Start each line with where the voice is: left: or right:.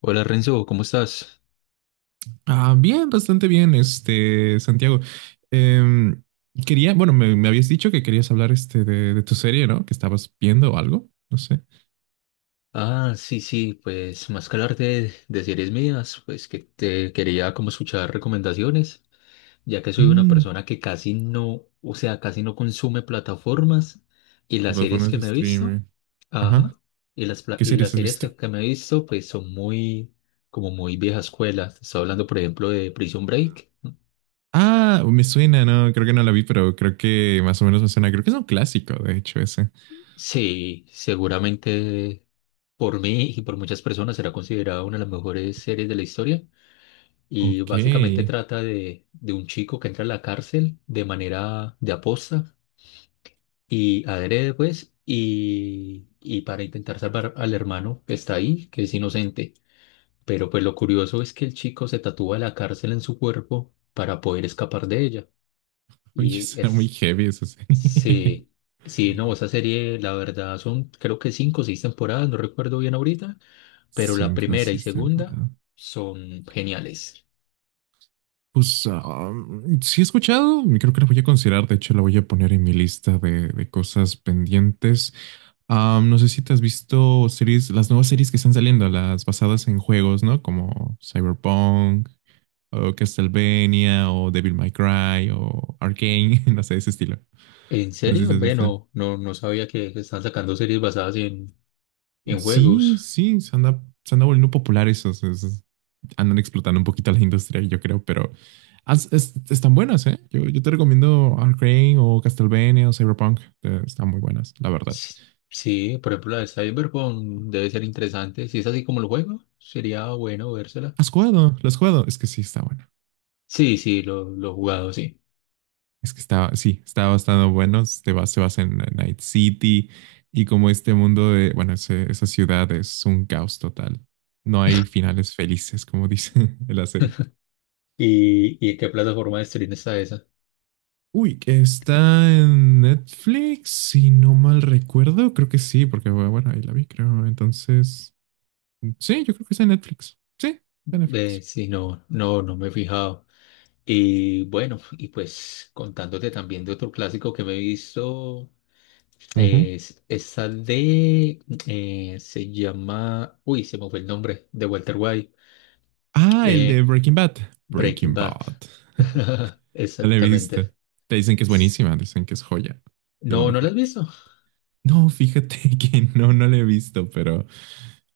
left: Hola Renzo, ¿cómo estás?
right: Ah, bien, bastante bien, este, Santiago. Em, quería, bueno, me habías dicho que querías hablar este de tu serie, ¿no? Que estabas viendo o algo, no sé.
left: Ah, sí, sí, pues más que hablar de series mías, pues que te quería como escuchar recomendaciones, ya que soy una
right: Mm,
left: persona que casi no, o sea, casi no consume plataformas y
right: ¿qué
left: las series
right: plataformas
left: que
right: de
left: me he visto,
right: streaming? Ajá.
left: ajá, y las, pla-
right: ¿Qué
left: y
right: series
left: las
right: has
left: series
right: visto?
left: que me he visto, pues son muy, como muy vieja escuela. Estoy hablando, por ejemplo, de Prison Break.
right: Ah, me suena, no, creo que no la vi, pero creo que más o menos me suena. Creo que es un clásico, de hecho, ese.
left: Sí, seguramente por mí y por muchas personas será considerada una de las mejores series de la historia. Y
right: Ok.
left: básicamente trata de un chico que entra a la cárcel de manera de aposta y adrede, pues, y para intentar salvar al hermano que está ahí, que es inocente. Pero pues lo curioso es que el chico se tatúa la cárcel en su cuerpo para poder escapar de ella.
right: Oye,
left: Y
right: suena muy
left: es,
right: heavy esa serie.
left: sí, sí, no, esa serie, la verdad, son creo que 5 o 6 temporadas, no recuerdo bien ahorita, pero la
right: Cinco,
left: primera y
right: seis
left: segunda
right: temporadas.
left: son geniales.
right: Pues ah, sí he escuchado, creo que la voy a considerar, de hecho la voy a poner en mi lista de cosas pendientes. Ah, no sé si te has visto series, las nuevas series que están saliendo, las basadas en juegos, ¿no? Como Cyberpunk o Castlevania o Devil May Cry o Arcane, no sé, ese estilo.
left: ¿En
right: No sé si
left: serio?
right: has visto.
left: Bueno, no, no sabía que están sacando series basadas en
right: Sí,
left: juegos.
right: sí, se anda volviendo popular esos, esos. Andan explotando un poquito la industria, yo creo, pero están buenas, ¿eh? Yo te recomiendo Arcane o Castlevania o Cyberpunk. Eh, están muy buenas, la verdad.
left: S- Sí, por ejemplo, la de Cyberpunk debe ser interesante. Si es así como el juego, sería bueno vérsela.
right: ¿Has jugado? ¿Lo has jugado? Es que sí, está bueno.
left: Sí, sí, lo he jugado, sí.
right: Es que está, sí, está bastante bueno. Se basa en Night City y como este mundo de, bueno, esa ciudad es un caos total. No hay finales felices, como dice en la serie.
left: Y en qué plataforma de stream está esa?
right: Uy, que está en Netflix, si no mal recuerdo, creo que sí, porque bueno, ahí la vi, creo. Entonces, sí, yo creo que está en Netflix. Sí, está en
left: Ve,
right: Netflix.
left: sí, no, no, no me he fijado. Y bueno, y pues contándote también de otro clásico que me he visto,
right: Ujú.
left: es esa de, se llama, uy, se me fue el nombre, de Walter White.
right: Ah, el de
left: Eh,
right: Breaking Bad.
left: Breaking
right: Breaking
left: Bad.
right: Bad. No la he visto.
left: Exactamente.
right: Te dicen que es buenísima, dicen que es joya, de lo
left: No, ¿no la
right: mejor.
left: has visto?
right: No, fíjate que no, no la he visto, pero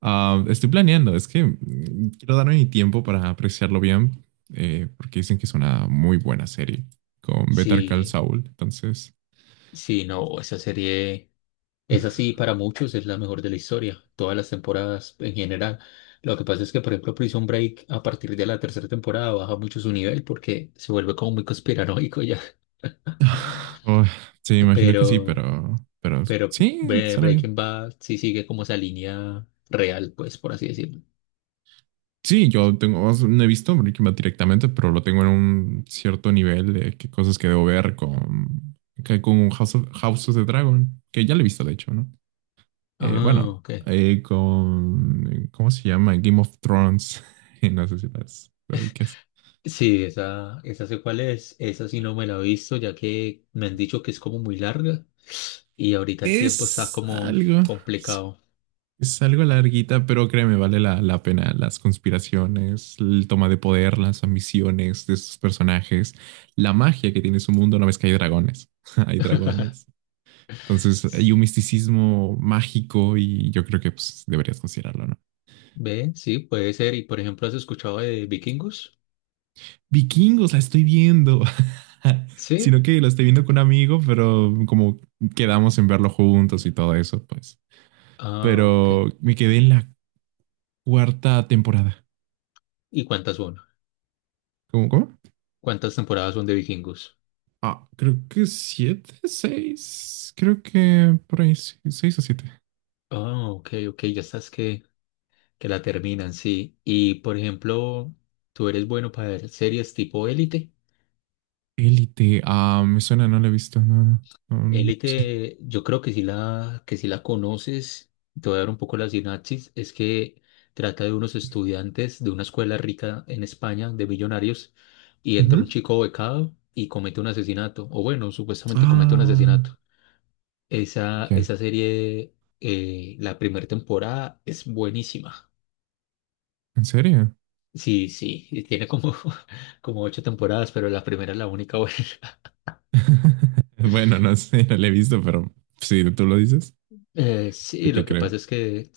right: ah, estoy planeando. Es que quiero darme mi tiempo para apreciarlo bien, porque dicen que es una muy buena serie con Better Call
left: Sí,
right: Saul. Entonces.
left: sí, no, esa serie es así para muchos, es la mejor de la historia, todas las temporadas en general. Lo que pasa es que, por ejemplo, Prison Break a partir de la tercera temporada baja mucho su nivel porque se vuelve como muy conspiranoico ya.
right: Oh, sí, imagino
left: Pero,
right: que sí, pero
left: pero
right: sí, suena bien.
left: Breaking Bad sí sigue como esa línea real, pues, por así decirlo.
right: Sí, yo tengo, no he visto Breaking Bad directamente, pero lo tengo en un cierto nivel de qué cosas que debo ver con, que con House of the Dragon, que ya lo he visto de hecho, ¿no?
left: Ah,
right: Bueno,
left: ok.
right: con, ¿cómo se llama? Game of Thrones. No sé si las lo ubiques.
left: Sí, esa sé cuál es. Esa sí no me la he visto, ya que me han dicho que es como muy larga y ahorita el tiempo está
right: Es
left: como
right: algo. Sí.
left: complicado.
right: Es algo larguita, pero créeme, vale la pena. Las conspiraciones, el toma de poder, las ambiciones de sus personajes, la magia que tiene su mundo una vez que hay dragones. Hay dragones. Entonces hay un misticismo mágico y yo creo que pues, deberías considerarlo, ¿no?
left: ¿Ve? Sí, puede ser. Y por ejemplo, ¿has escuchado de Vikingos?
right: Vikingos, la estoy viendo.
left: Sí.
right: Sino que la estoy viendo con un amigo, pero como quedamos en verlo juntos y todo eso, pues.
left: Ah, ok.
right: Pero me quedé en la cuarta temporada.
left: ¿Y cuántas son?
right: ¿Cómo? ¿Cómo?
left: ¿Cuántas temporadas son de Vikingos?
right: Ah, creo que siete, seis. Creo que por ahí sí, seis o siete.
left: Ah, ok, ok. Ya estás que la terminan, sí. Y por ejemplo, ¿tú eres bueno para ver series tipo Élite?
right: Élite. Ah, me suena, no la he visto. No, no, no, no sé.
left: Élite, yo creo que si la conoces, te voy a dar un poco la sinapsis, es que trata de unos estudiantes de una escuela rica en España, de millonarios, y entra un
right: Ujú.
left: chico becado y comete un asesinato, o bueno, supuestamente comete un
right: Ah,
left: asesinato. Esa,
right: ya.
left: esa serie, la primera temporada es buenísima.
right: ¿En serio?
left: Sí, sí, y tiene como, como 8 temporadas, pero la primera es la única buena.
right: Bueno, no sé, no la he visto, pero si tú lo dices, yo
left: Sí,
right: te
left: lo que
right: creo.
left: pasa es que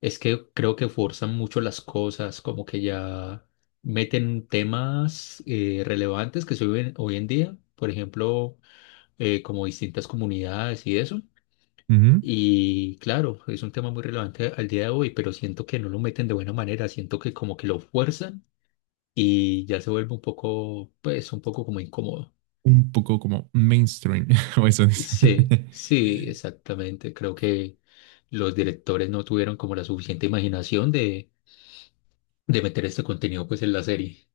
left: es que creo que forzan mucho las cosas, como que ya meten temas relevantes que se viven hoy en día, por ejemplo, como distintas comunidades y eso.
right: Ujú.
left: Y claro, es un tema muy relevante al día de hoy, pero siento que no lo meten de buena manera, siento que como que lo fuerzan y ya se vuelve un poco, pues, un poco como incómodo.
right: Un poco como mainstream, o eso dice.
left: Sí, sí, exactamente. Creo que los directores no tuvieron como la suficiente imaginación de meter este contenido pues en la serie.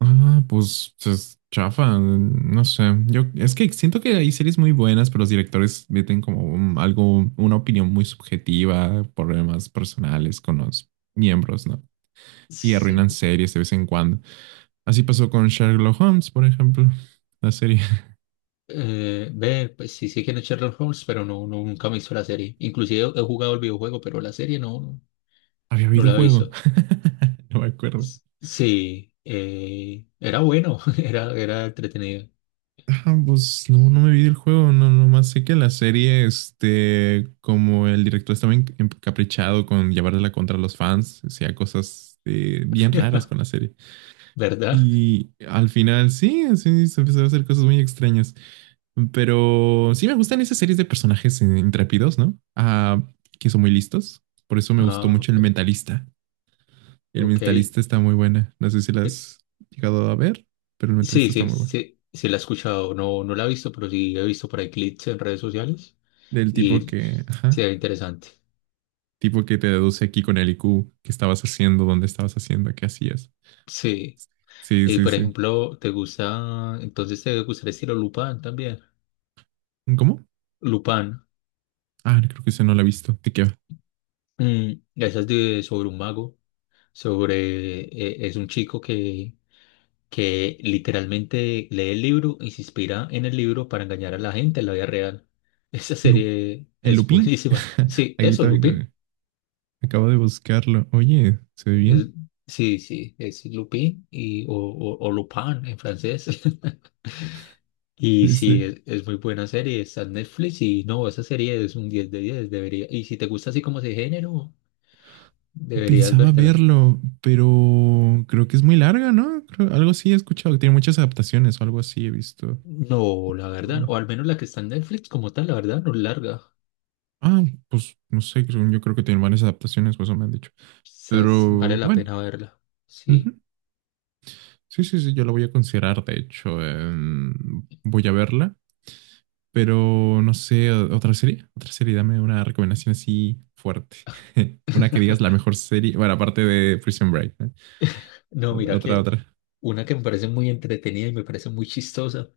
right: Ah, pues es chafa, no sé. Yo es que siento que hay series muy buenas, pero los directores meten como algo, una opinión muy subjetiva, problemas personales con los miembros, ¿no? Y
left: Sí,
right: arruinan series de vez en cuando. Así pasó con Sherlock Holmes, por ejemplo, la serie.
left: ve, pues sí sé quién es Sherlock Holmes, pero no, no, nunca me he visto la serie. Inclusive he jugado el videojuego, pero la serie no, no,
right: Había
left: no la he
right: videojuego.
left: visto.
right: No me acuerdo.
left: Sí, era bueno, era, era entretenido,
right: Ah, pues no, no me vi el juego, no, nomás sé que la serie, este, como el director estaba encaprichado con llevarla contra los fans, hacía cosas bien raras con la serie.
left: ¿verdad?
right: Y al final, sí, sí, se empezó a hacer cosas muy extrañas. Pero sí me gustan esas series de personajes intrépidos, ¿no? Ah, que son muy listos. Por eso me gustó
left: Ah,
right: mucho El
left: ok.
right: Mentalista. El
left: Ok.
right: Mentalista está muy buena. No sé si la
left: Eh,
right: has llegado a ver, pero El Mentalista
left: sí,
right: está
left: sí,
right: muy bueno.
left: sí, sí la he escuchado, no, no la he visto, pero sí he visto por ahí clips en redes sociales
right: Del tipo
left: y
right: que,
left: se ve
right: ajá.
left: interesante.
right: Tipo que te deduce aquí con el IQ, qué estabas haciendo, dónde estabas haciendo, qué hacías.
left: Sí,
right: Sí,
left: y
right: sí,
left: por
right: sí.
left: ejemplo, ¿te gusta, entonces te gusta el estilo Lupin también?
right: ¿Cómo?
left: Lupin.
right: Ah, creo que ese no lo he visto. ¿De qué va?
left: Mm, esa es de, sobre un mago, sobre, es un chico que literalmente lee el libro y se inspira en el libro para engañar a la gente en la vida real. Esa
right: Lu-
left: serie
right: ¿El
left: es
right: Lupin?
left: buenísima. Sí,
right: Aquí
left: eso,
right: también
left: Lupin.
right: acabo de buscarlo. Oye, ¿se ve
left: Es-
right: bien?
left: sí, sí, es Lupin y, o Lupin en francés. Y sí,
right: Este,
left: es muy buena serie, está en Netflix y no, esa serie es un 10 de 10 debería. Y si te gusta así como ese género, deberías
right: pensaba
left: vértela.
right: verlo, pero creo que es muy larga, ¿no? Algo así he escuchado, que tiene muchas adaptaciones o algo así he visto.
left: No, la verdad, o al menos la que está en Netflix como tal, la verdad, no es larga.
right: Ah, pues no sé, yo creo que tiene varias adaptaciones, pues eso me han dicho.
left: Quizás vale
right: Pero
left: la
right: bueno.
left: pena verla.
right: Ujú.
left: Sí.
right: Sí, sí, sí, yo la voy a considerar, de hecho, em, voy a verla, pero no sé, otra serie, dame una recomendación así fuerte, una que digas la mejor serie, bueno, aparte de Prison Break, ¿eh?
left: No, mira
right: Otra,
left: que
right: otra.
left: una que me parece muy entretenida y me parece muy chistosa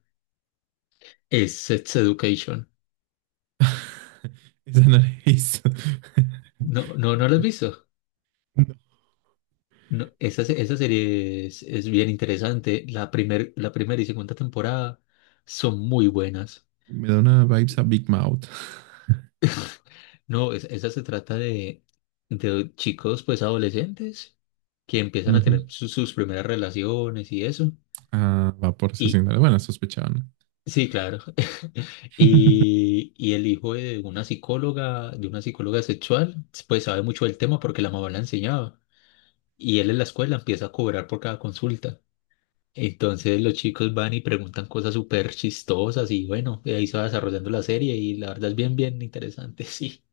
left: es Sex Education.
right: Esa no la he visto.
left: No, no, no la has visto.
right: No,
left: No, esa, esa serie es bien interesante. La primer, la primera y segunda temporada son muy buenas.
right: me da una vibes a Big Mouth.
left: No, esa se trata de chicos pues adolescentes que empiezan a
right: Ujú.
left: tener sus primeras relaciones y eso.
right: Ah, va por
left: Y
right: asesinato. Bueno, sospechaba.
left: sí, claro. Y, y el hijo de una psicóloga sexual, pues sabe mucho del tema porque la mamá la enseñaba. Y él en la escuela empieza a cobrar por cada consulta. Entonces los chicos van y preguntan cosas súper chistosas y bueno, de ahí se va desarrollando la serie y la verdad es bien, bien interesante, sí.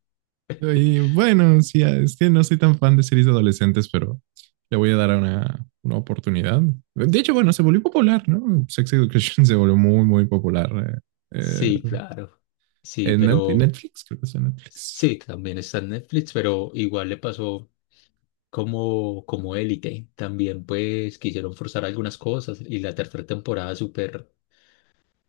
right: Y bueno, sí, es que no soy tan fan de series de adolescentes, pero le voy a dar una oportunidad. De hecho, bueno, se volvió popular, ¿no? Sex Education se volvió muy, muy popular. eh,
left: Sí,
right: eh,
left: claro. Sí,
right: en en
left: pero
right: Netflix, creo que es en Netflix.
left: sí, también está en Netflix, pero igual le pasó, como, como Élite. También pues quisieron forzar algunas cosas y la tercera temporada súper,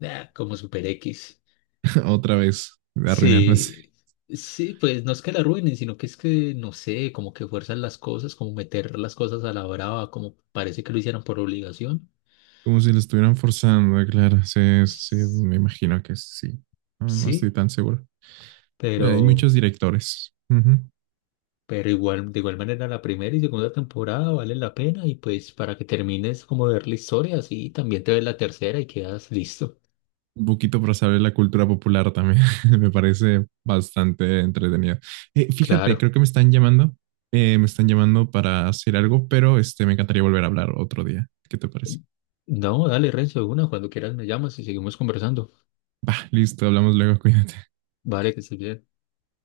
left: ah, como super X.
right: Otra vez, arruinándose.
left: Sí, sí, pues no es que la arruinen, sino que es que, no sé, como que fuerzan las cosas, como meter las cosas a la brava, como parece que lo hicieran por obligación.
right: Como si lo estuvieran forzando, claro. Sí, sí, sí,
left: S-
right: me imagino que sí. No, no estoy
left: Sí,
right: tan seguro. Hay
left: pero,
right: muchos directores. Ujú.
left: pero igual, de igual manera la primera y segunda temporada vale la pena y pues para que termines como de ver la historia, así también te ves la tercera y quedas listo.
right: Un poquito para saber la cultura popular también. Me parece bastante entretenido. Fíjate,
left: Claro.
right: creo que me están llamando. Me están llamando para hacer algo, pero este, me encantaría volver a hablar otro día. ¿Qué te parece?
left: No, dale, Renzo, de una, cuando quieras me llamas y seguimos conversando.
right: Va, listo, hablamos luego, cuídate.
left: Vale, que estés bien.